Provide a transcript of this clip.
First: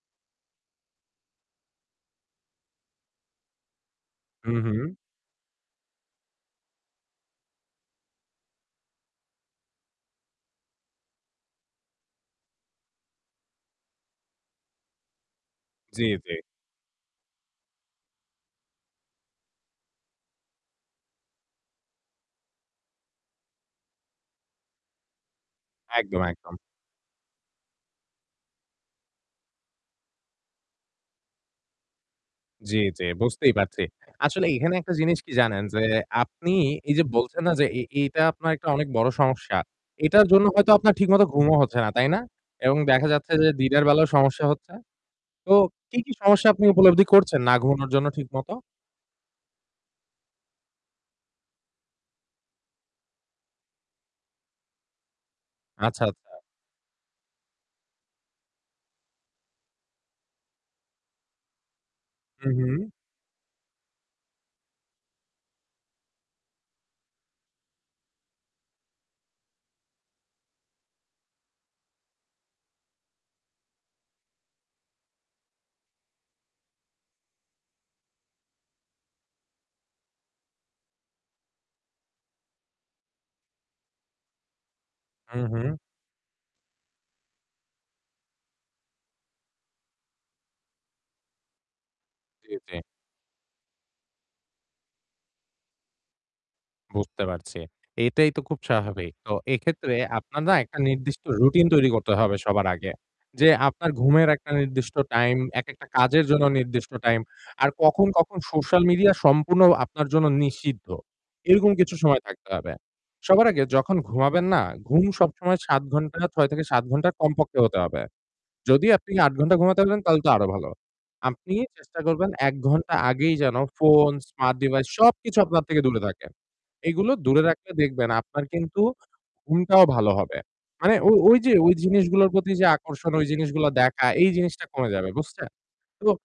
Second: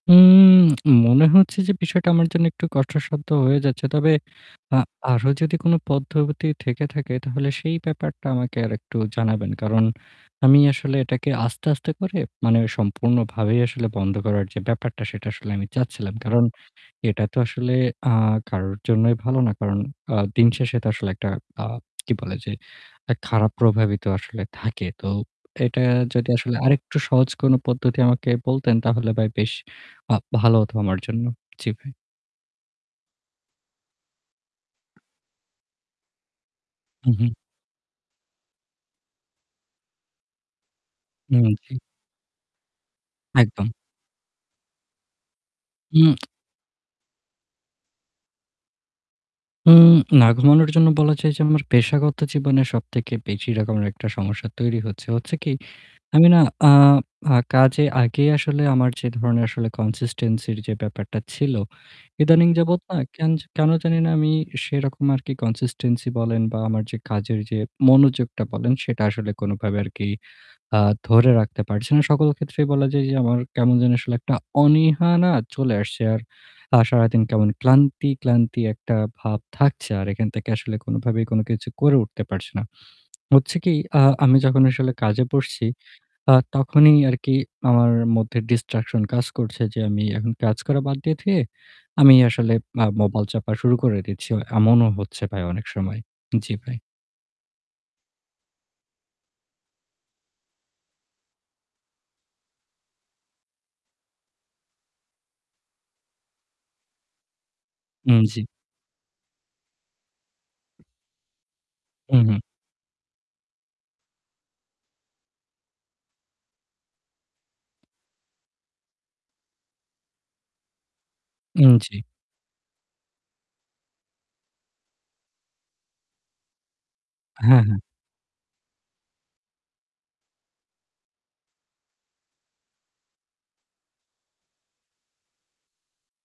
উম মনে হচ্ছে যে বিষয়টা আমার জন্য একটু কষ্টসাধ্য হয়ে যাচ্ছে। তবে আ উহুম। আরও যদি কোন পদ্ধতি থেকে থাকে তাহলে সেই ব্যাপারটা আমাকে আরেকটু জানাবেন। কারণ আমি আসলে এটাকে আস্তে, আস্তে করে মানে সম্পূর্ণভাবেই আসলে বন্ধ করার যে ব্যাপারটা সেটা আসলে আমি জি, চাচ্ছিলাম। জি। কারণ এটা তো আসলে আ কারোর জন্যই ভালো না। কারণ আ দিনশেষে তো আসলে একটা আ কি বলে যে এক খারাপ প্রভাবই তো আসলে থাকে। তো এটা একদম, যদি একদম। আসলে আরেকটু সহজ কোন পদ্ধতি আমাকে বলতেন তাহলে ভাই বেশ আ ভালো হতো আমার জন্য। জি ভাই। জি, জি, বুঝতেই পারছি। আসলে এখানে একটা জিনিস কি জানেন যে, আপনি এই যে উহুম। বলছেন, না যে এই, এইটা আপনার একটা অনেক বড় সমস্যা? এইটার জন্য হয়তো আপনার ঠিকমতো উম ঘুমও জি। হচ্ছে না, তাই না? এবং দেখা যাচ্ছে যে একদম। দিনের বেলাও সমস্যা হচ্ছে। তো কী, কী হুম। সমস্যা আপনি উপলব্ধি করছেন না ঘুমানোর জন্য ঠিকমতো? উম না ঘুমানোর জন্য বলা যায় যে আমার পেশাগত জীবনে সবথেকে বেশি এরকম একটা সমস্যা তৈরি হচ্ছে। হচ্ছে কি, আচ্ছা, আমি আচ্ছা। না আ আ কাজে আগেই আসলে আমার যে ধরনের আসলে consistency যে ব্যাপারটা ছিল এদানীং হুম, যাবত হুম। না কেন জা কেন জানিনা আমি সেরকম আর কি consistency বলেন বা আমার যে কাজের যে মনোযোগটা বলেন সেটা আসলে কোনভাবে আর কি আ ধরে রাখতে পারছি না। সকল ক্ষেত্রেই বলা যায় যে আমার কেমন যেন আসলে একটা অনীহা না চলে আসছে আর আ সারাদিন কেমন ক্লান্তি, ক্লান্তি একটা ভাব থাকছে। আর এখান থেকে আসলে কোনভাবেই কোন কিছু করে উঠতে পারছি না। হচ্ছে কি, আ আমি যখন আসলে কাজে বসছি উহু। আ তখনই আর কি আমার মধ্যে distraction কাজ করছে, যে আমি এখন কাজ করা বাদ দিয়ে, রেখে দিয়ে আমি জি, আসলে জি। মা মোবাইল চাপা শুরু করে দিচ্ছি। অ এমনও হচ্ছে ভাই অনেক সময়। জি ভাই। বুঝতে পারছি। এইটাই তো খুব স্বাভাবিক। তো এক্ষেত্রে আপনার না একটা নির্দিষ্ট routine তৈরি করতে হবে সবার আগে। যে আপনার ঘুমের একটা নির্দিষ্ট time, একেকটা কাজের জন্য নির্দিষ্ট time, আর কখন, উম কখন জি। social media সম্পূর্ণ আপনার জন্য নিষিদ্ধ। এরকম কিছু সময় উহুম। থাকতে হবে। সবার আগে যখন ঘুমাবেন না, ঘুম সবসময় ৭ ঘণ্টা, ৬ থেকে ৭ ঘণ্টা কমপক্ষে হতে হবে। যদি আপনি ৮ ঘণ্টা ঘুমাতে পারেন তাহলে তো আরও ভালো। আপনি উম জি। চেষ্টা করবেন ১ ঘণ্টা আগেই যেন phone, smart device সবকিছু আপনার থেকে দূরে থাকে। এগুলো দূরে হ্যাঁ, রাখলে হ্যাঁ। দেখবেন আপনার কিন্তু ঘুমটাও ভালো হবে। মানে ও ও ঐ যে ঐ জিনিসগুলার প্রতি যে আকর্ষণ, ঐ জিনিসগুলা দেখা এই জিনিসটা কমে যাবে, বুঝছে? তো